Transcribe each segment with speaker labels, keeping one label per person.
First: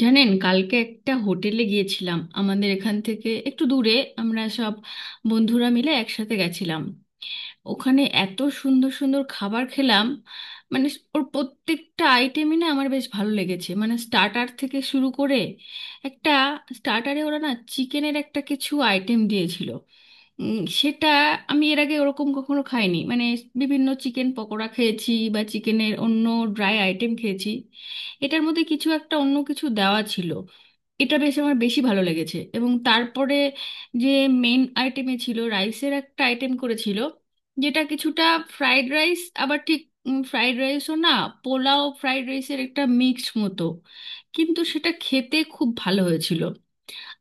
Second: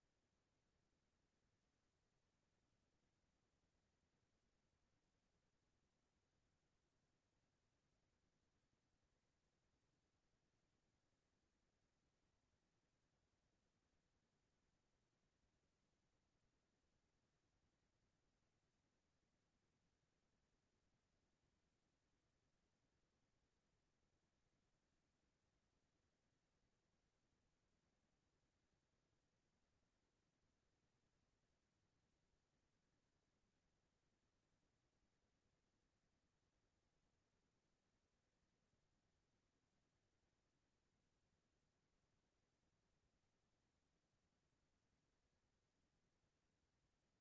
Speaker 1: জানেন, কালকে একটা হোটেলে গিয়েছিলাম আমাদের এখান থেকে একটু দূরে। আমরা সব বন্ধুরা মিলে একসাথে গেছিলাম। ওখানে এত সুন্দর সুন্দর খাবার খেলাম, মানে ওর প্রত্যেকটা আইটেমই না আমার বেশ ভালো লেগেছে, মানে স্টার্টার থেকে শুরু করে একটা স্টার্টারে ওরা না চিকেনের একটা কিছু আইটেম দিয়েছিল, উম, সেটা আমি এর আগে ওরকম কখনো খাইনি। মানে বিভিন্ন চিকেন পকোড়া খেয়েছি বা চিকেনের অন্য ড্রাই আইটেম খেয়েছি, এটার মধ্যে কিছু একটা অন্য কিছু দেওয়া ছিল। এটা বেশ আমার বেশি ভালো লেগেছে। এবং তারপরে যে মেন আইটেমে ছিল রাইসের একটা আইটেম করেছিল, যেটা কিছুটা ফ্রাইড রাইস, আবার ঠিক ফ্রাইড রাইসও না, পোলাও ফ্রাইড রাইসের একটা মিক্সড মতো, কিন্তু সেটা খেতে খুব ভালো হয়েছিল।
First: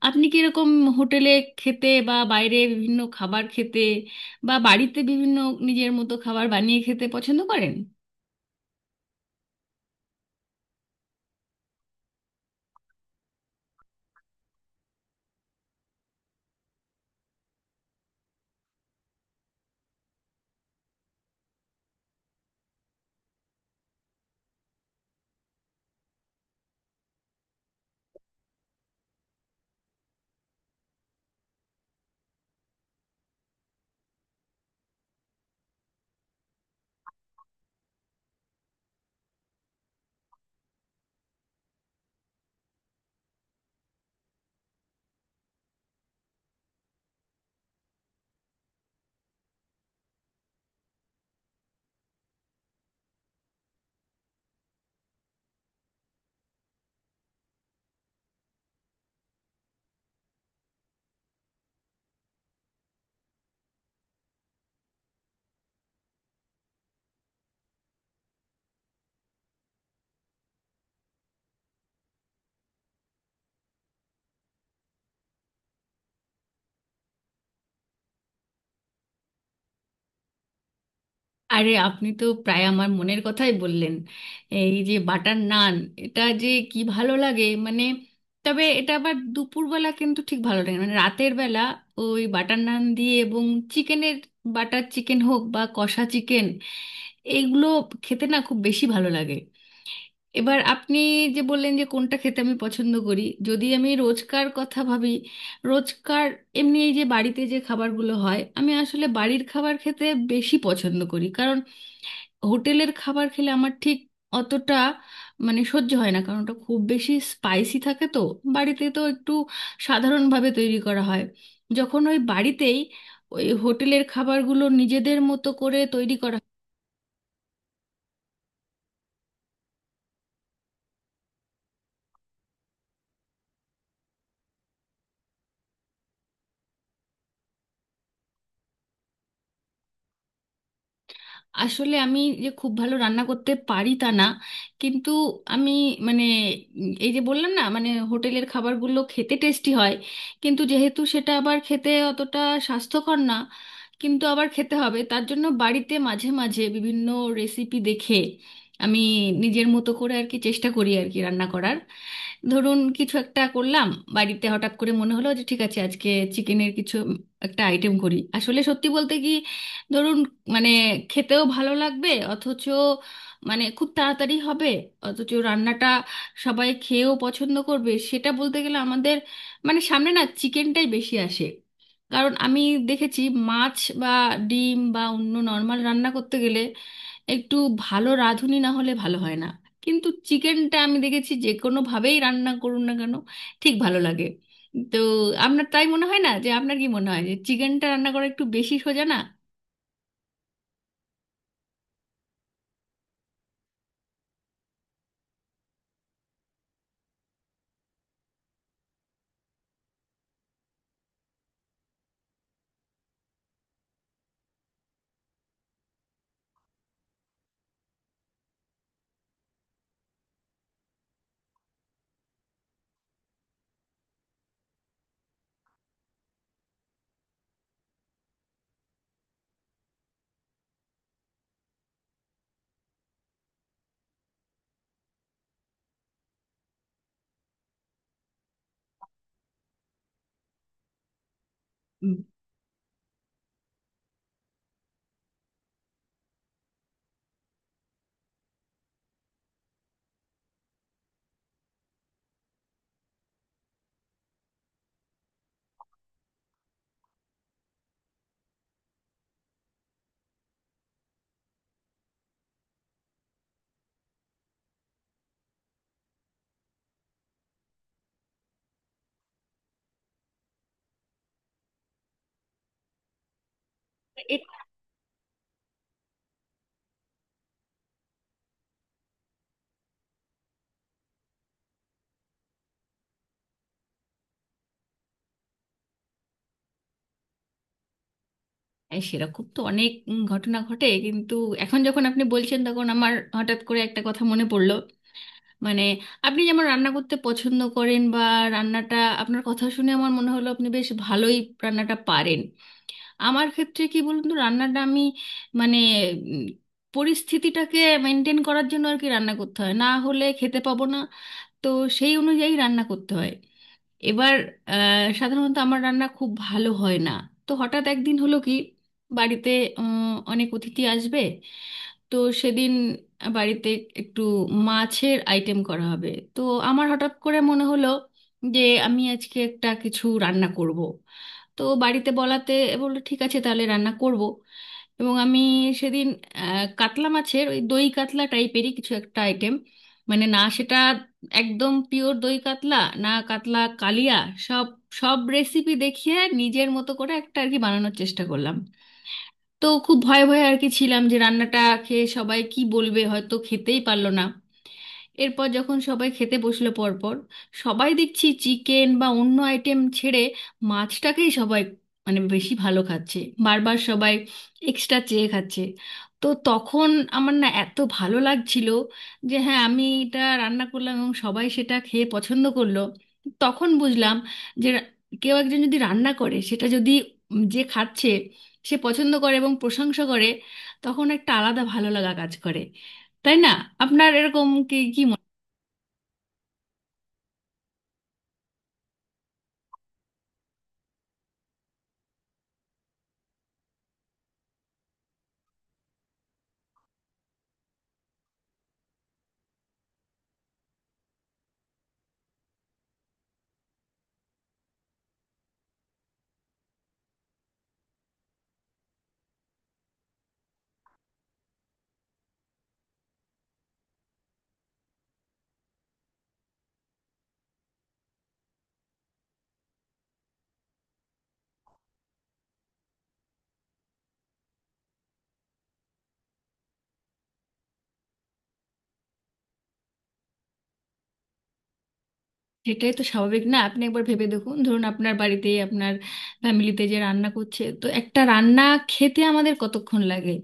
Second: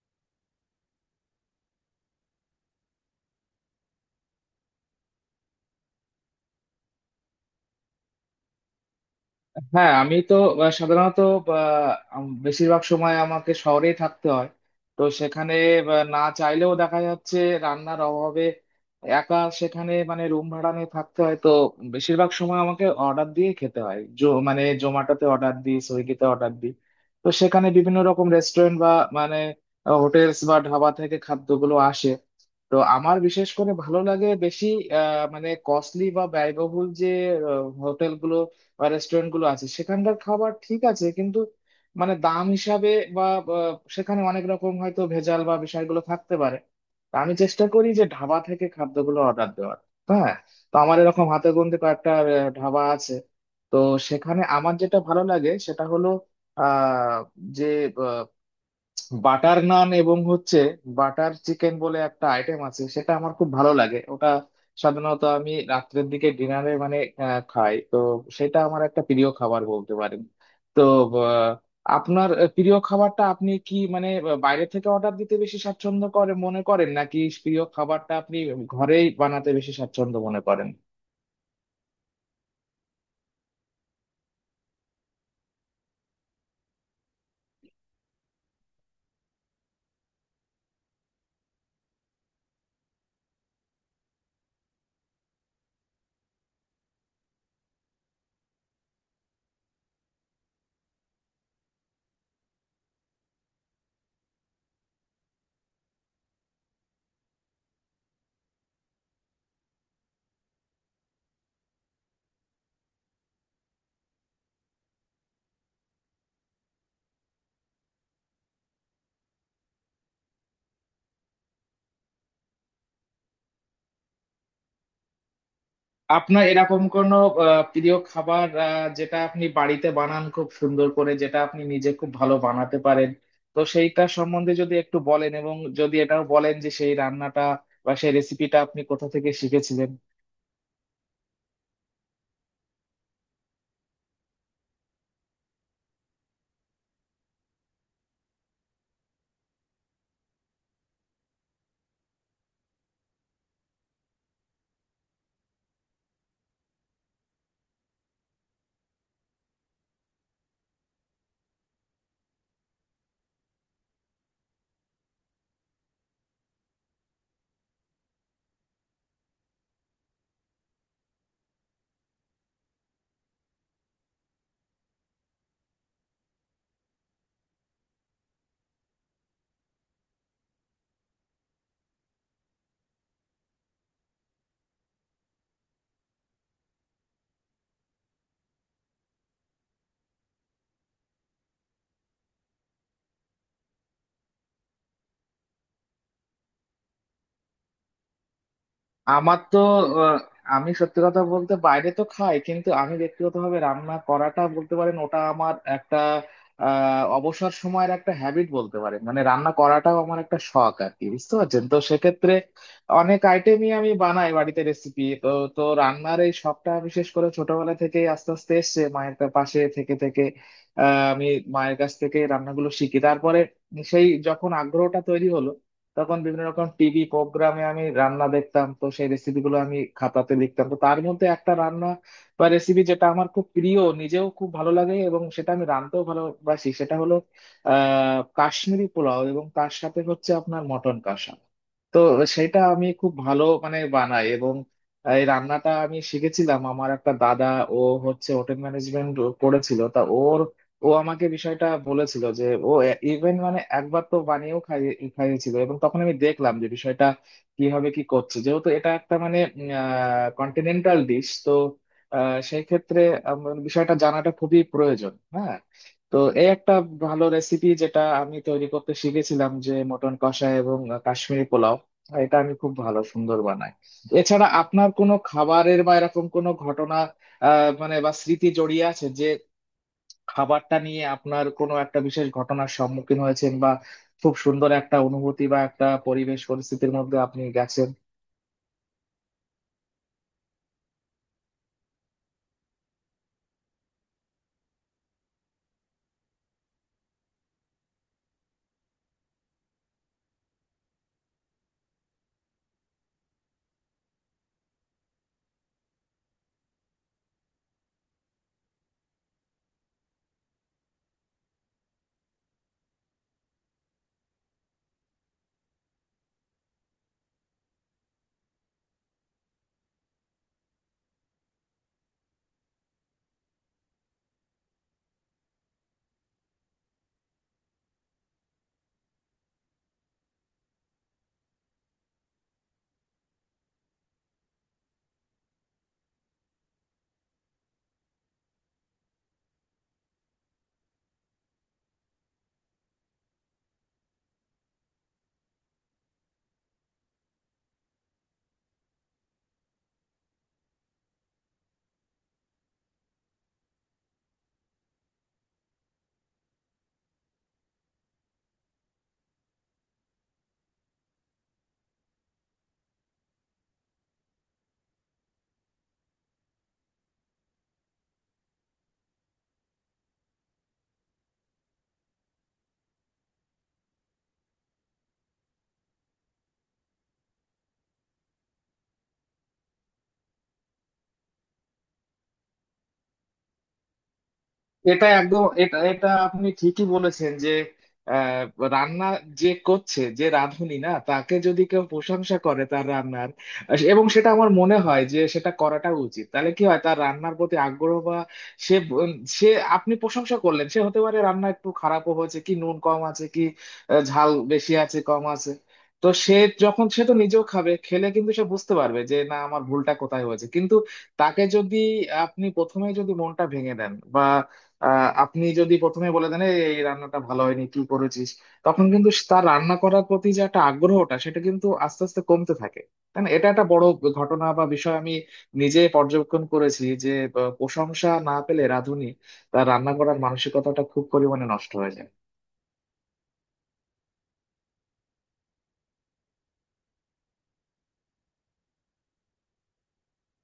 Speaker 1: আপনি কি এরকম হোটেলে খেতে বা বাইরে বিভিন্ন খাবার খেতে বা বাড়িতে বিভিন্ন নিজের মতো খাবার বানিয়ে খেতে পছন্দ করেন?
Speaker 2: হ্যাঁ, আমি তো সাধারণত আহ, বেশিরভাগ সময় আমাকে শহরেই থাকতে হয়। তো সেখানে না চাইলেও দেখা যাচ্ছে রান্নার অভাবে একা সেখানে মানে রুম ভাড়া নিয়ে থাকতে হয়, তো বেশিরভাগ সময় আমাকে অর্ডার দিয়ে খেতে হয়। মানে জোম্যাটোতে অর্ডার দিই, সুইগিতে অর্ডার দিই। তো সেখানে বিভিন্ন রকম রেস্টুরেন্ট বা মানে হোটেলস বা ধাবা থেকে খাদ্যগুলো আসে। তো আমার বিশেষ করে ভালো লাগে বেশি, মানে কস্টলি বা ব্যয়বহুল যে হোটেল গুলো বা রেস্টুরেন্ট গুলো আছে সেখানকার খাবার ঠিক আছে, কিন্তু মানে দাম হিসাবে বা বা সেখানে অনেক রকম হয়তো ভেজাল বা বিষয়গুলো থাকতে পারে। তা আমি চেষ্টা করি যে ধাবা থেকে খাদ্যগুলো অর্ডার দেওয়ার। হ্যাঁ, তো আমার এরকম হাতে গোনতে কয়েকটা ধাবা আছে। তো সেখানে আমার যেটা ভালো লাগে সেটা হলো আহ যে বাটার নান এবং হচ্ছে বাটার চিকেন বলে একটা আইটেম আছে, সেটা আমার খুব ভালো লাগে। ওটা সাধারণত আমি রাত্রের দিকে ডিনারে মানে খাই, তো সেটা আমার একটা প্রিয় খাবার বলতে পারেন। তো আহ, আপনার প্রিয় খাবারটা আপনি কি মানে বাইরে থেকে অর্ডার দিতে বেশি স্বাচ্ছন্দ্য করে মনে করেন, নাকি প্রিয় খাবারটা আপনি ঘরেই বানাতে বেশি স্বাচ্ছন্দ্য মনে করেন?
Speaker 1: আরে আপনি তো প্রায় আমার মনের কথাই বললেন। এই যে বাটার নান, এটা যে কি ভালো লাগে মানে! তবে এটা আবার দুপুরবেলা কিন্তু ঠিক ভালো লাগে না, মানে রাতের বেলা ওই বাটার নান দিয়ে এবং চিকেনের, বাটার চিকেন হোক বা কষা চিকেন, এইগুলো খেতে না খুব বেশি ভালো লাগে। এবার আপনি যে বললেন যে কোনটা খেতে আমি পছন্দ করি, যদি আমি রোজকার কথা ভাবি, রোজকার এমনি এই যে বাড়িতে যে খাবারগুলো হয়, আমি আসলে বাড়ির খাবার খেতে বেশি পছন্দ করি। কারণ হোটেলের খাবার খেলে আমার ঠিক অতটা মানে সহ্য হয় না, কারণ ওটা খুব বেশি স্পাইসি থাকে। তো বাড়িতে তো একটু সাধারণভাবে তৈরি করা হয়, যখন ওই বাড়িতেই ওই হোটেলের খাবারগুলো নিজেদের মতো করে তৈরি করা।
Speaker 2: আপনার এরকম কোনো প্রিয় খাবার যেটা আপনি বাড়িতে বানান খুব সুন্দর করে, যেটা আপনি নিজে খুব ভালো বানাতে পারেন, তো সেইটা সম্বন্ধে যদি একটু বলেন, এবং যদি এটাও বলেন যে সেই রান্নাটা বা সেই রেসিপিটা আপনি কোথা থেকে শিখেছিলেন।
Speaker 1: আসলে আমি যে খুব ভালো রান্না করতে পারি তা না, কিন্তু আমি মানে এই যে বললাম না মানে হোটেলের খাবারগুলো খেতে টেস্টি হয়, কিন্তু যেহেতু সেটা আবার খেতে অতটা স্বাস্থ্যকর না, কিন্তু আবার খেতে হবে, তার জন্য বাড়িতে মাঝে মাঝে বিভিন্ন রেসিপি দেখে আমি নিজের মতো করে আর কি চেষ্টা করি আর কি রান্না করার। ধরুন কিছু একটা করলাম, বাড়িতে হঠাৎ করে মনে হলো যে ঠিক আছে আজকে চিকেনের কিছু একটা আইটেম করি। আসলে সত্যি বলতে কি, ধরুন মানে খেতেও ভালো লাগবে, অথচ মানে খুব তাড়াতাড়ি হবে, অথচ রান্নাটা সবাই খেয়েও পছন্দ করবে, সেটা বলতে গেলে আমাদের মানে সামনে না চিকেনটাই বেশি আসে। কারণ আমি দেখেছি মাছ বা ডিম বা অন্য নর্মাল রান্না করতে গেলে একটু ভালো রাঁধুনি না হলে ভালো হয় না, কিন্তু চিকেনটা আমি দেখেছি যে কোনোভাবেই রান্না করুন না কেন ঠিক ভালো লাগে। তো আপনার তাই মনে হয় না, যে আপনার কি মনে হয় যে চিকেনটা রান্না করা একটু বেশি সোজা না?
Speaker 2: আমার তো আহ, আমি সত্যি কথা বলতে বাইরে তো খাই, কিন্তু আমি ব্যক্তিগতভাবে রান্না করাটা বলতে পারেন ওটা আমার একটা অবসর সময়ের একটা হ্যাবিট বলতে পারেন। মানে রান্না করাটাও আমার একটা শখ আর কি, বুঝতে পারছেন? তো সেক্ষেত্রে অনেক আইটেমই আমি বানাই বাড়িতে, রেসিপি তো। তো রান্নার এই শখটা বিশেষ করে ছোটবেলা থেকেই আস্তে আস্তে এসছে মায়ের পাশে থেকে থেকে। আমি মায়ের কাছ থেকে রান্নাগুলো শিখি, তারপরে সেই যখন আগ্রহটা তৈরি হলো, তখন বিভিন্ন রকম টিভি প্রোগ্রামে আমি রান্না দেখতাম, তো সেই রেসিপি গুলো আমি খাতাতে লিখতাম। তো তার মধ্যে একটা রান্না বা রেসিপি যেটা আমার খুব প্রিয়, নিজেও খুব ভালো লাগে এবং সেটা আমি রাঁধতেও ভালোবাসি, সেটা হলো কাশ্মীরি পোলাও এবং তার সাথে হচ্ছে আপনার মটন কষা। তো
Speaker 1: হুম।
Speaker 2: সেটা আমি খুব ভালো মানে বানাই। এবং এই রান্নাটা আমি শিখেছিলাম আমার একটা দাদা, ও হচ্ছে হোটেল ম্যানেজমেন্ট করেছিল, তা ওর, ও আমাকে বিষয়টা বলেছিল যে ও ইভেন মানে একবার তো বানিয়েও খাইয়েছিল, এবং তখন আমি দেখলাম যে বিষয়টা কিভাবে কি করছে। যেহেতু এটা একটা মানে কন্টিনেন্টাল ডিশ, তো সেই ক্ষেত্রে আমার বিষয়টা জানাটা খুবই প্রয়োজন। হ্যাঁ, তো এই একটা ভালো রেসিপি যেটা আমি তৈরি করতে শিখেছিলাম, যে মটন কষা এবং কাশ্মীরি পোলাও, এটা আমি খুব ভালো সুন্দর বানাই। এছাড়া আপনার কোনো খাবারের বা এরকম কোনো ঘটনা মানে বা স্মৃতি জড়িয়ে আছে, যে খাবারটা নিয়ে আপনার কোনো একটা বিশেষ ঘটনার সম্মুখীন হয়েছেন বা খুব সুন্দর একটা অনুভূতি বা একটা পরিবেশ পরিস্থিতির মধ্যে আপনি গেছেন?
Speaker 1: সেরকম তো অনেক ঘটনা ঘটে, কিন্তু এখন যখন আপনি বলছেন তখন আমার হঠাৎ করে একটা কথা মনে পড়লো। মানে আপনি যেমন রান্না করতে পছন্দ করেন বা রান্নাটা, আপনার কথা শুনে আমার মনে হলো আপনি বেশ ভালোই রান্নাটা পারেন। আমার ক্ষেত্রে কি বলুন তো, রান্নাটা আমি মানে উম, পরিস্থিতিটাকে মেনটেন করার জন্য আর কি রান্না করতে হয়, না হলে খেতে পাবো না। তো সেই অনুযায়ী রান্না করতে হয়। এবার সাধারণত আমার রান্না খুব ভালো হয় না। তো হঠাৎ একদিন হলো কি, বাড়িতে উম, অনেক অতিথি আসবে, তো সেদিন বাড়িতে একটু মাছের আইটেম করা হবে। তো আমার হঠাৎ করে মনে হলো যে আমি আজকে একটা কিছু রান্না করব। তো বাড়িতে বলাতে বললো ঠিক আছে তাহলে রান্না করব। এবং আমি সেদিন কাতলা মাছের ওই দই কাতলা টাইপেরই কিছু একটা আইটেম, মানে না সেটা একদম পিওর দই কাতলা না, কাতলা কালিয়া, সব সব রেসিপি দেখিয়ে নিজের মতো করে একটা আর কি বানানোর চেষ্টা করলাম। তো খুব ভয়ে ভয়ে আর কি ছিলাম যে রান্নাটা খেয়ে সবাই কি বলবে, হয়তো খেতেই পারলো না। এরপর যখন সবাই খেতে বসলো, পরপর সবাই দেখছি চিকেন বা অন্য আইটেম ছেড়ে মাছটাকেই সবাই মানে বেশি ভালো খাচ্ছে, বারবার সবাই এক্সট্রা চেয়ে খাচ্ছে। তো তখন আমার না এত ভালো লাগছিল যে হ্যাঁ আমি এটা রান্না করলাম এবং সবাই সেটা খেয়ে পছন্দ করলো। তখন বুঝলাম যে কেউ একজন যদি রান্না করে, সেটা যদি যে খাচ্ছে সে পছন্দ করে এবং প্রশংসা করে, তখন একটা আলাদা ভালো লাগা কাজ করে। তাই না? আপনার এরকম কি কি
Speaker 2: এটা একদম এটা এটা আপনি ঠিকই বলেছেন যে আহ, রান্না যে করছে, যে রাঁধুনি, না তাকে যদি কেউ প্রশংসা করে তার রান্নার, এবং সেটা আমার মনে হয় যে সেটা করাটা উচিত। তাহলে কি হয়, তার রান্নার প্রতি আগ্রহ বা সে ব- সে, আপনি প্রশংসা করলেন, সে হতে পারে রান্না একটু খারাপও হয়েছে, কি নুন কম আছে কি ঝাল বেশি আছে, কম আছে, তো সে যখন, সে তো নিজেও খাবে, খেলে কিন্তু সে বুঝতে পারবে যে না আমার ভুলটা কোথায় হয়েছে। কিন্তু তাকে যদি আপনি প্রথমেই যদি মনটা ভেঙে দেন, আপনি যদি প্রথমে বলে দেন "এই এই রান্নাটা ভালো হয়নি, কি করেছিস", তখন কিন্তু তার রান্না করার প্রতি যে একটা আগ্রহটা সেটা কিন্তু আস্তে আস্তে কমতে থাকে, তাই না? এটা একটা বড় ঘটনা বা বিষয়, আমি নিজে পর্যবেক্ষণ করেছি যে প্রশংসা না পেলে রাঁধুনি তার রান্না করার মানসিকতাটা খুব পরিমাণে নষ্ট হয়ে যায়।
Speaker 1: সেটাই তো স্বাভাবিক না? আপনি একবার ভেবে দেখুন, ধরুন আপনার বাড়িতে আপনার ফ্যামিলিতে যে রান্না করছে, তো একটা রান্না খেতে আমাদের কতক্ষণ লাগে?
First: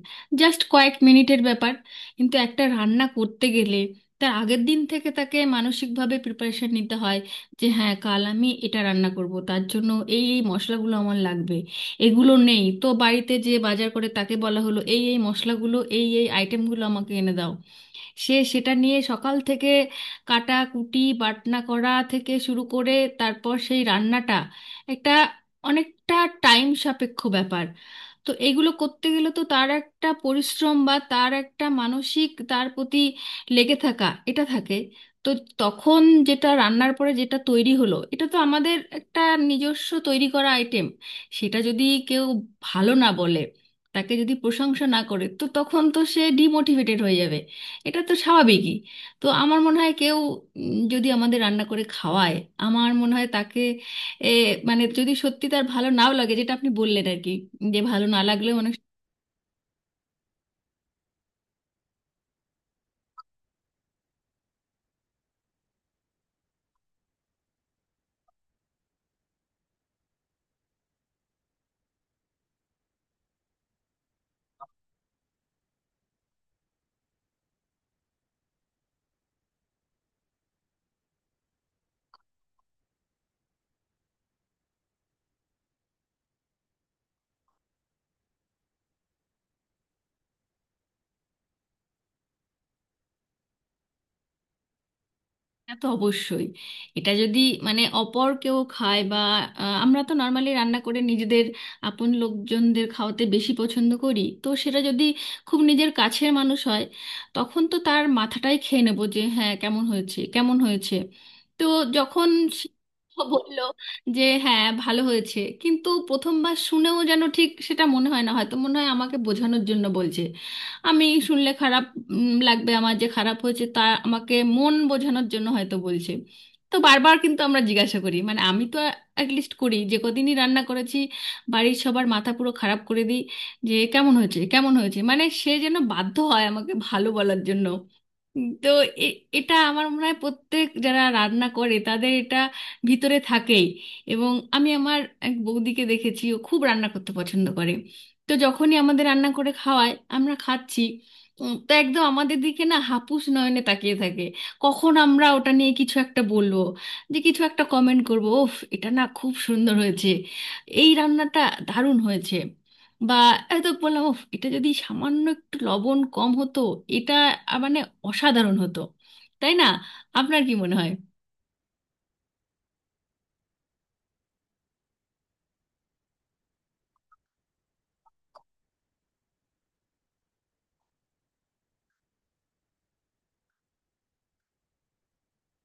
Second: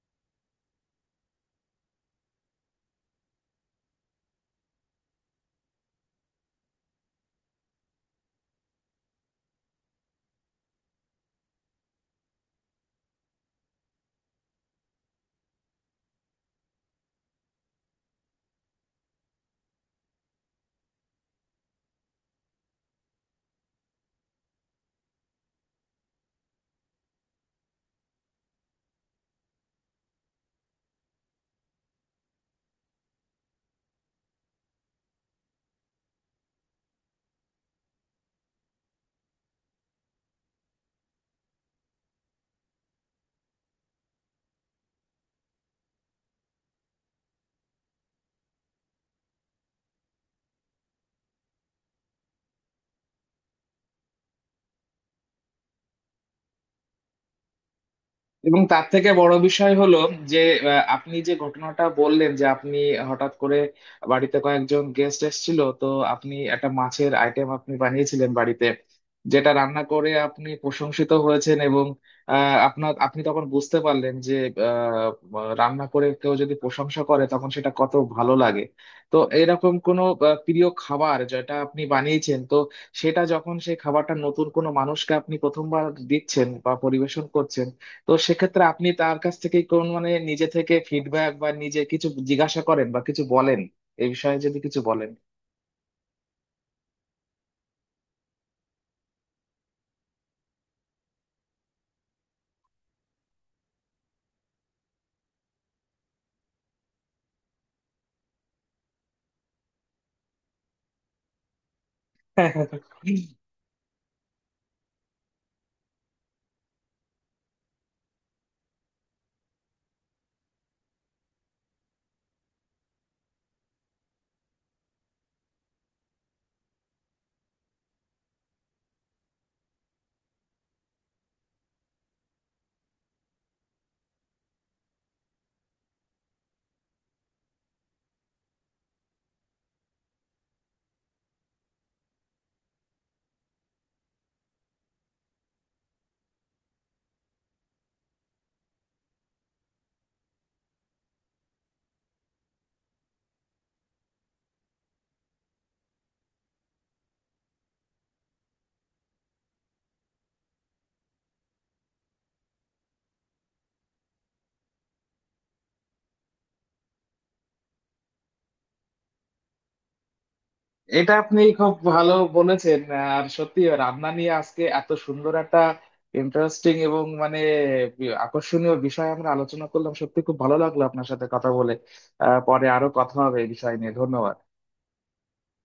Speaker 1: জাস্ট কয়েক মিনিটের ব্যাপার। কিন্তু একটা রান্না করতে গেলে তার আগের দিন থেকে তাকে মানসিকভাবে প্রিপারেশন নিতে হয় যে হ্যাঁ কাল আমি এটা রান্না করব, তার জন্য এই এই মশলাগুলো আমার লাগবে, এগুলো নেই তো বাড়িতে যে বাজার করে তাকে বলা হলো এই এই মশলাগুলো এই এই আইটেমগুলো আমাকে এনে দাও। সে সেটা নিয়ে সকাল থেকে কাটাকুটি বাটনা করা থেকে শুরু করে, তারপর সেই রান্নাটা একটা অনেকটা টাইম সাপেক্ষ ব্যাপার। তো এগুলো করতে গেলে তো তার একটা পরিশ্রম বা তার একটা মানসিক তার প্রতি লেগে থাকা এটা থাকে। তো তখন যেটা রান্নার পরে যেটা তৈরি হলো, এটা তো আমাদের একটা নিজস্ব তৈরি করা আইটেম। সেটা যদি কেউ ভালো না বলে, তাকে যদি প্রশংসা না করে, তো তখন তো সে ডিমোটিভেটেড হয়ে যাবে। এটা তো স্বাভাবিকই। তো আমার মনে হয় কেউ যদি আমাদের রান্না করে খাওয়ায়, আমার মনে হয় তাকে এ, মানে যদি সত্যি তার ভালো নাও লাগে, যেটা আপনি বললেন আর কি, যে ভালো না লাগলেও
Speaker 2: এবং
Speaker 1: অনেক
Speaker 2: তার থেকে বড় বিষয় হলো যে আপনি যে ঘটনাটা বললেন যে আপনি হঠাৎ করে বাড়িতে কয়েকজন গেস্ট এসেছিল, তো আপনি একটা মাছের আইটেম আপনি বানিয়েছিলেন বাড়িতে, যেটা রান্না করে আপনি প্রশংসিত হয়েছেন, এবং আপনার, আপনি তখন বুঝতে পারলেন যে আহ, রান্না করে কেউ যদি প্রশংসা করে তখন সেটা কত ভালো লাগে। তো এরকম কোনো প্রিয় খাবার যেটা আপনি বানিয়েছেন, তো সেটা যখন সেই খাবারটা নতুন কোনো মানুষকে আপনি প্রথমবার দিচ্ছেন বা পরিবেশন করছেন, তো সেক্ষেত্রে আপনি তার কাছ থেকে কোন মানে নিজে থেকে ফিডব্যাক বা নিজে কিছু জিজ্ঞাসা করেন বা কিছু বলেন, এই বিষয়ে যদি কিছু বলেন।
Speaker 1: তা তো অবশ্যই। এটা যদি মানে অপর কেউ খায় বা, আমরা তো নর্মালি রান্না করে নিজেদের আপন লোকজনদের খাওয়াতে বেশি পছন্দ করি, তো সেটা যদি খুব নিজের কাছের মানুষ হয় তখন তো তার মাথাটাই খেয়ে নেবো যে হ্যাঁ কেমন হয়েছে কেমন হয়েছে। তো যখন সে বললো যে হ্যাঁ ভালো হয়েছে, কিন্তু প্রথমবার শুনেও যেন ঠিক সেটা মনে হয় না, হয়তো মনে হয় আমাকে বোঝানোর জন্য বলছে, আমি শুনলে খারাপ লাগবে, আমার যে খারাপ হয়েছে তা আমাকে মন বোঝানোর জন্য হয়তো বলছে। তো বারবার কিন্তু আমরা জিজ্ঞাসা করি, মানে আমি তো লিস্ট করি যে কদিনই রান্না করেছি, বাড়ির সবার মাথা পুরো খারাপ করে দিই যে কেমন হয়েছে কেমন হয়েছে, মানে সে যেন বাধ্য হয় আমাকে ভালো বলার জন্য। তো এটা আমার মনে হয় প্রত্যেক যারা রান্না করে তাদের এটা ভিতরে থাকেই। এবং আমি আমার এক বৌদিকে দেখেছি, ও খুব রান্না করতে পছন্দ করে। তো যখনই আমাদের রান্না করে খাওয়ায়, আমরা খাচ্ছি, তো একদম আমাদের দিকে না হাপুস নয়নে তাকিয়ে থাকে কখন আমরা ওটা নিয়ে কিছু একটা বলবো, যে কিছু একটা কমেন্ট করবো ওফ এটা না খুব সুন্দর হয়েছে, এই রান্নাটা দারুণ হয়েছে। বা হয়তো বললাম "উফ, এটা যদি সামান্য একটু লবণ কম হতো এটা মানে অসাধারণ হতো। তাই না? আপনার কি মনে হয়?
Speaker 2: এটা আপনি খুব ভালো বলেছেন। আর সত্যি রান্না নিয়ে আজকে এত সুন্দর একটা ইন্টারেস্টিং এবং মানে আকর্ষণীয় বিষয় আমরা আলোচনা করলাম, সত্যি খুব ভালো লাগলো আপনার সাথে কথা বলে। পরে আরো কথা হবে এই বিষয় নিয়ে। ধন্যবাদ।